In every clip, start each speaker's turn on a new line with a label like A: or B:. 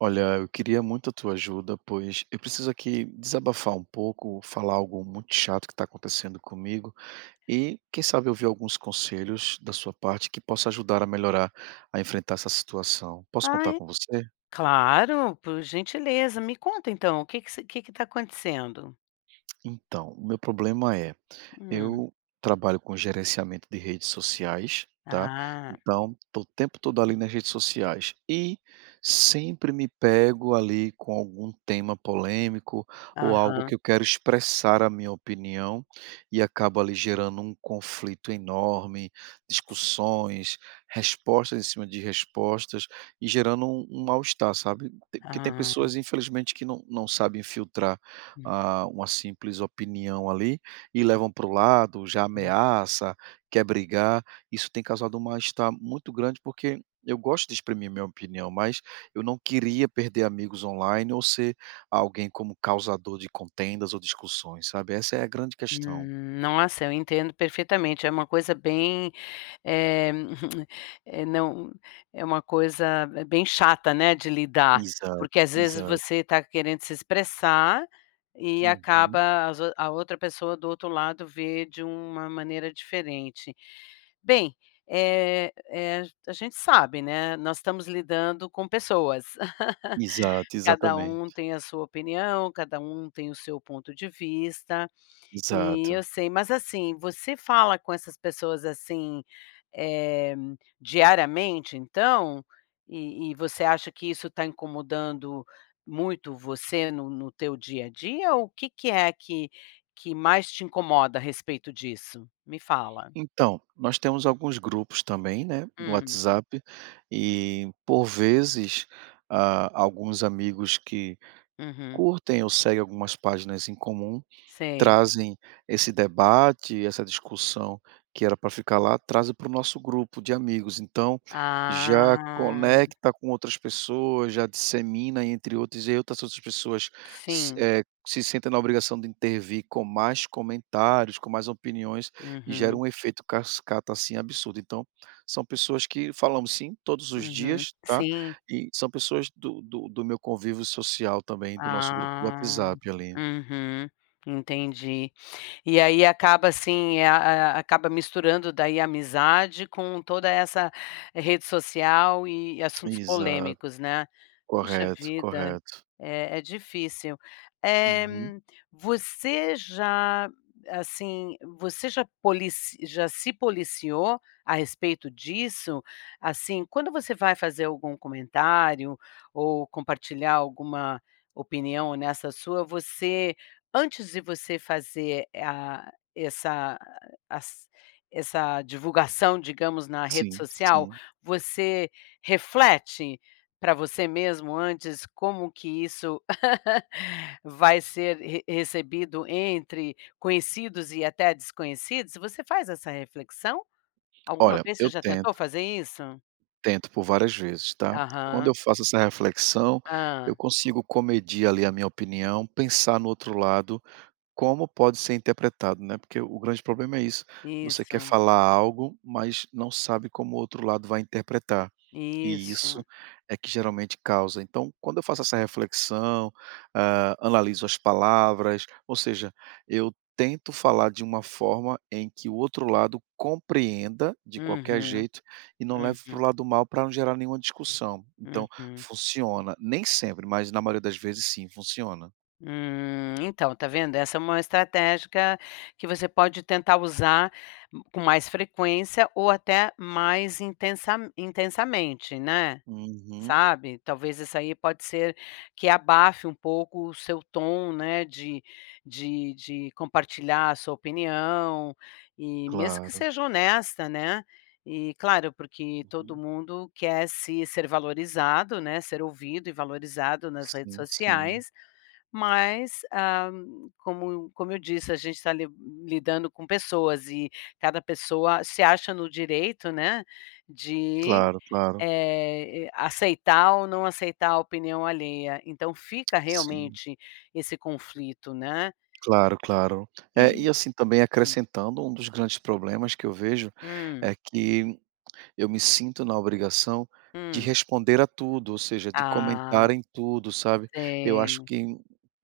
A: Olha, eu queria muito a tua ajuda, pois eu preciso aqui desabafar um pouco, falar algo muito chato que está acontecendo comigo e, quem sabe, ouvir alguns conselhos da sua parte que possa ajudar a melhorar, a enfrentar essa situação. Posso
B: Ah,
A: contar
B: é?
A: com você?
B: Claro, por gentileza. Me conta então, o que que se que que tá acontecendo?
A: Então, o meu problema é,
B: Hum.
A: eu trabalho com gerenciamento de redes sociais, tá?
B: Ah,
A: Então, tô o tempo todo ali nas redes sociais e sempre me pego ali com algum tema polêmico ou algo
B: aham,
A: que eu quero expressar a minha opinião e acabo ali gerando um conflito enorme, discussões, respostas em cima de respostas e gerando um mal-estar, sabe? Porque tem
B: ah.
A: pessoas, infelizmente, que não sabem filtrar uma simples opinião ali e levam para o lado, já
B: Uhum.
A: ameaça, quer brigar. Isso tem causado um mal-estar muito grande, porque eu gosto de exprimir minha opinião, mas eu não queria perder amigos online ou ser alguém como causador de contendas ou discussões, sabe? Essa é a grande questão.
B: Nossa, eu entendo perfeitamente, é uma coisa bem é eh, não é uma coisa bem chata, né, de lidar,
A: Exato,
B: porque às vezes
A: exato.
B: você está querendo se expressar e
A: Uhum.
B: acaba as o a outra pessoa do outro lado vê de uma maneira diferente. Bem, a gente sabe, né, nós estamos lidando com pessoas.
A: Exato,
B: Cada um
A: exatamente.
B: tem a sua opinião, cada um tem o seu ponto de vista. E eu
A: Exato.
B: sei, mas assim, você fala com essas pessoas, assim, eh, diariamente então? E você acha que isso está incomodando muito você no teu dia a dia? Ou o que que mais te incomoda a respeito disso? Me fala.
A: Então, nós temos alguns grupos também, né, no
B: Hum,
A: WhatsApp e por vezes, ah, alguns amigos que
B: uhum,
A: curtem ou seguem algumas páginas em comum.
B: sei.
A: Trazem esse debate, essa discussão que era para ficar lá, trazem para o nosso grupo de amigos, então, já
B: Ah,
A: conecta com outras pessoas, já dissemina entre outros e outras pessoas se
B: sim.
A: se sentem na obrigação de intervir com mais comentários, com mais opiniões e gera
B: Uhum,
A: um efeito cascata, assim, absurdo. Então, são pessoas que falamos sim todos os
B: uhum.
A: dias, tá,
B: Sim.
A: e são pessoas do meu convívio social também, do nosso grupo do
B: Ah.
A: WhatsApp ali.
B: Uhum, entendi. E aí acaba assim, é, a acaba misturando daí a amizade com toda essa rede social e assuntos
A: Exato.
B: polêmicos, né. Puxa
A: Correto,
B: vida,
A: correto.
B: é difícil. Eh,
A: Uhum.
B: você já, assim, você já polici já se policiou a respeito disso? Assim, quando você vai fazer algum comentário ou compartilhar alguma opinião nessa sua, você Antes de você fazer eh, a essa as essa divulgação, digamos, na rede
A: Sim,
B: social,
A: sim.
B: você reflete para você mesmo antes como que isso vai ser re recebido entre conhecidos e até desconhecidos? Você faz essa reflexão? Alguma
A: Olha,
B: vez você
A: eu
B: já tentou
A: tento,
B: fazer isso?
A: tento por várias vezes, tá. Quando eu
B: Aham.
A: faço essa reflexão, eu
B: Hã.
A: consigo comedir ali a minha opinião, pensar no outro lado, como pode ser interpretado, né, porque o grande problema é isso, você quer
B: Isso,
A: falar algo, mas não sabe como o outro lado vai interpretar. E
B: isso.
A: isso é que geralmente causa. Então, quando eu faço essa reflexão, analiso as palavras, ou seja, eu tento falar de uma forma em que o outro lado compreenda de qualquer
B: Uhum,
A: jeito e não leve para o
B: uhum,
A: lado mal para não gerar nenhuma discussão. Então,
B: uhum.
A: funciona. Nem sempre, mas na maioria das vezes sim, funciona.
B: Então, tá vendo? Essa é uma estratégia que você pode tentar usar com mais frequência ou até mais intensamente, né,
A: Uhum,
B: sabe? Talvez isso aí pode ser que abafe um pouco o seu tom, né, de compartilhar a sua opinião e mesmo que
A: claro.
B: seja honesta, né, e claro, porque todo
A: Uhum.
B: mundo quer se ser valorizado, né, ser ouvido e valorizado nas redes
A: Sim, sim.
B: sociais, mas, ah, como eu disse, a gente está lidando com pessoas e cada pessoa se acha no direito, né, de,
A: Claro, claro.
B: aceitar ou não aceitar a opinião alheia. Então fica
A: Sim.
B: realmente esse conflito, né.
A: Claro, claro.
B: E
A: É, e assim, também
B: hum,
A: acrescentando, um dos grandes problemas que eu vejo é
B: hum,
A: que eu me sinto na obrigação de
B: hum.
A: responder a tudo, ou seja, de
B: Ah,
A: comentar em tudo, sabe. Eu acho
B: sei.
A: que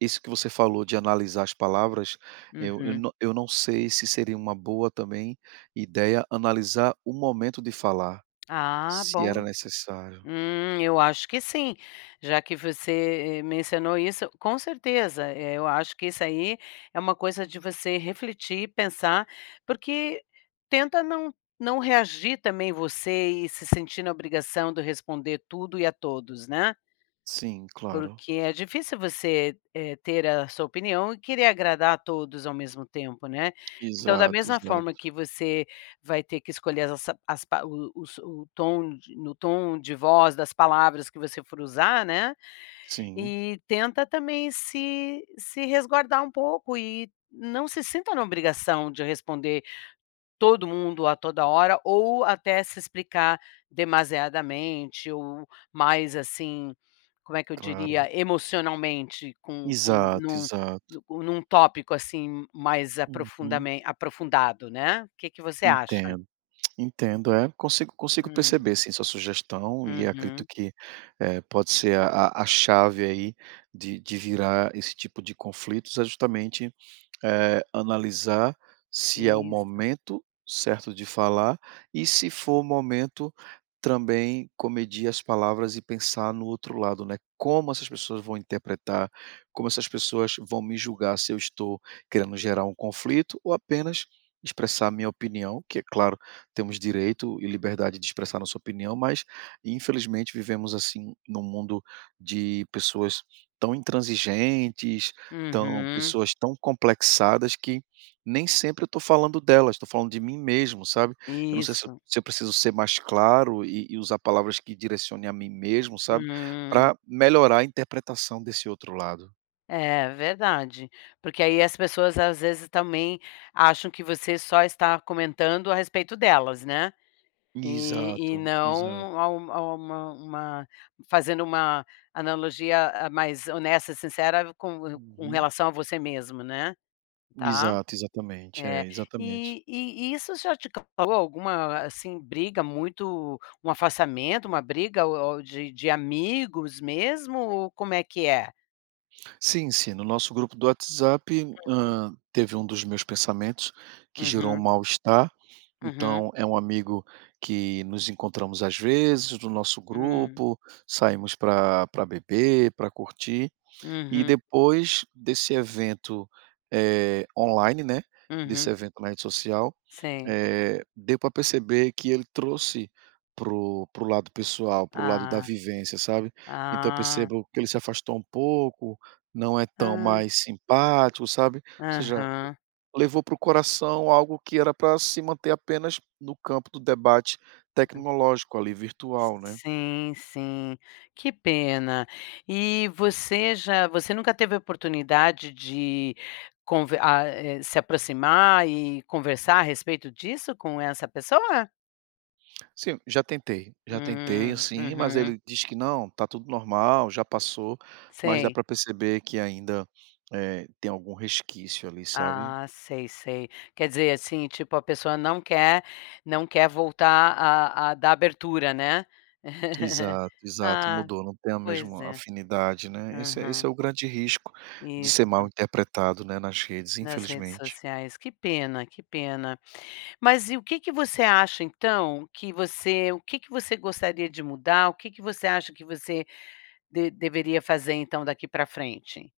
A: isso que você falou de analisar as palavras, eu eu
B: Uhum.
A: não eu não sei se seria uma boa também ideia analisar o momento de falar,
B: Ah,
A: se era
B: bom.
A: necessário.
B: Eu acho que sim, já que você mencionou isso, com certeza, eu acho que isso aí é uma coisa de você refletir, pensar, porque tenta não reagir também você e se sentir na obrigação de responder tudo e a todos, né?
A: Sim, claro.
B: Porque é difícil você, ter a sua opinião e querer agradar a todos ao mesmo tempo, né. Então, da
A: Exato,
B: mesma
A: exato.
B: forma que você vai ter que escolher as as pa o os o tom de no tom de voz das palavras que você for usar, né,
A: Sim,
B: e tenta também se se resguardar um pouco e não se sinta na obrigação de responder todo mundo a toda hora, ou até se explicar demasiadamente, ou mais assim, como é que eu
A: claro.
B: diria, emocionalmente com
A: Exato, exato.
B: num tópico, assim, mais
A: Uhum,
B: aprofundamen aprofundado, né. O que que você acha?
A: entendo. Entendo, é. Consigo
B: Hum.
A: perceber sim sua sugestão e acredito
B: Uhum.
A: que, pode ser a a chave aí de virar esse tipo de conflitos é justamente analisar se é o
B: Isso.
A: momento certo de falar e se for o momento também comedir as palavras e pensar no outro lado, né, como essas pessoas vão interpretar, como essas pessoas vão me julgar se eu estou querendo gerar um conflito ou apenas expressar a minha opinião, que é claro, temos direito e liberdade de expressar nossa opinião, mas infelizmente vivemos assim num mundo de pessoas tão intransigentes, então,
B: Uhum.
A: pessoas tão complexadas que nem sempre eu estou falando delas, estou falando de mim mesmo, sabe. Eu não sei se eu
B: Isso.
A: se eu preciso ser mais claro e usar palavras que direcione a mim mesmo, sabe,
B: Hum.
A: para melhorar a interpretação desse outro lado.
B: É, verdade. Porque aí as pessoas, às vezes, também acham que você só está comentando a respeito delas, né. E
A: Exato,
B: não
A: exato.
B: a um a uma fazendo uma analogia, ah, mais honesta, sincera com
A: Uhum.
B: relação a você mesmo, né, tá.
A: Exato, exatamente. É,
B: É.
A: exatamente.
B: E isso já te causou alguma, assim, briga muito um afastamento, uma briga ou de amigos mesmo ou como é que é?
A: Sim, sim. No nosso grupo do WhatsApp, teve um dos meus pensamentos que gerou um
B: Uhum,
A: mal-estar.
B: uhum,
A: Então, é um amigo que nos encontramos às vezes no nosso
B: hum,
A: grupo, saímos para beber, para curtir. E
B: uhum,
A: depois desse evento, online, né,
B: uhum,
A: desse evento na rede social,
B: sim.
A: deu para perceber que ele trouxe pro lado pessoal, pro lado da
B: Ah,
A: vivência, sabe. Então eu
B: ah,
A: percebo que ele se afastou um pouco, não é tão
B: ah,
A: mais simpático, sabe. Ou seja,
B: aham.
A: levou para o coração algo que era para se manter apenas no campo do debate tecnológico ali, virtual, né.
B: Sim, sim. Que pena. E você já você nunca teve a oportunidade de se aproximar e conversar a respeito disso com essa pessoa?
A: Sim, já tentei assim, mas
B: Uhum.
A: ele diz que: "Não, tá tudo normal, já passou", mas dá
B: Sei.
A: para perceber que ainda, tem algum resquício ali, sabe.
B: Ah, sei, sei. Quer dizer, assim, tipo, a pessoa não quer voltar a dar abertura, né?
A: Exato, exato,
B: Ah,
A: mudou, não tem a
B: pois
A: mesma
B: é.
A: afinidade, né. Esse é esse
B: Aham.
A: é o grande risco de ser
B: Isso,
A: mal interpretado, né, nas redes,
B: nas redes
A: infelizmente.
B: sociais. Que pena, que pena. Mas e o que que você acha então que você gostaria de mudar? O que que você acha que você de deveria fazer então daqui para frente?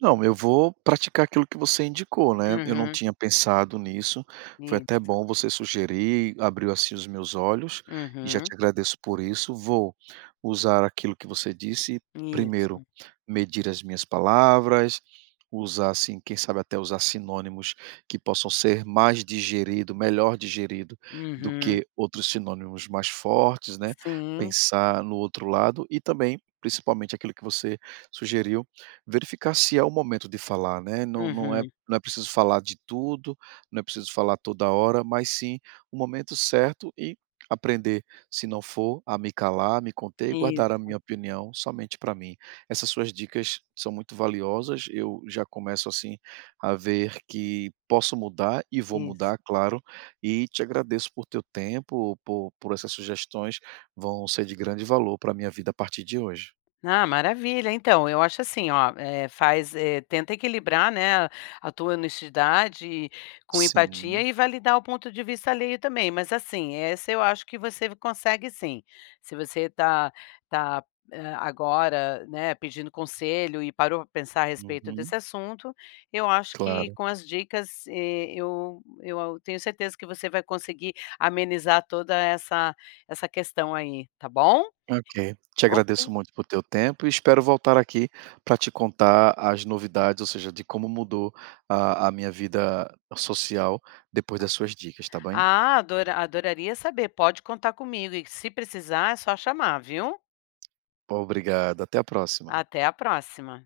A: Não, eu vou praticar aquilo que você indicou, né, eu não
B: Uhum,
A: tinha pensado nisso, foi até
B: isso.
A: bom você sugerir, abriu, assim, os meus olhos, e já te
B: Uhum,
A: agradeço por isso, vou usar aquilo que você disse, primeiro,
B: isso.
A: medir as minhas palavras, usar, assim, quem sabe até usar sinônimos que possam ser mais digerido, melhor digerido, do
B: Uhum,
A: que outros sinônimos mais fortes, né,
B: sim.
A: pensar no outro lado e também, principalmente aquilo que você sugeriu. Verificar se é o momento de falar, né, não é
B: Uhum,
A: não é preciso falar de tudo, não é preciso falar toda hora, mas sim o momento certo e aprender, se não for, a me calar, me conter e guardar a
B: isso,
A: minha opinião somente para mim. Essas suas dicas são muito valiosas, eu já começo, assim, a ver que posso mudar e vou
B: isso.
A: mudar, claro, e te agradeço por teu tempo, por essas sugestões, vão ser de grande valor para a minha vida a partir de hoje.
B: Ah, maravilha. Então, eu acho assim, ó, tenta equilibrar, né, a tua honestidade com empatia
A: Sim.
B: e validar o ponto de vista alheio também, mas assim, essa eu acho que você consegue sim. Se você tá, agora, né, pedindo conselho e parou para pensar a respeito
A: Uhum.
B: desse assunto, eu acho que
A: Claro.
B: com as dicas, eu tenho certeza que você vai conseguir amenizar toda essa questão aí, tá bom?
A: Ok. Te agradeço
B: Ok.
A: muito pelo teu tempo e espero voltar aqui para te contar as novidades, ou seja, de como mudou a minha vida social depois das suas dicas, tá bem?
B: Ah, adoraria saber, pode contar comigo e se precisar é só chamar, viu.
A: Obrigado, até a próxima.
B: Até a próxima.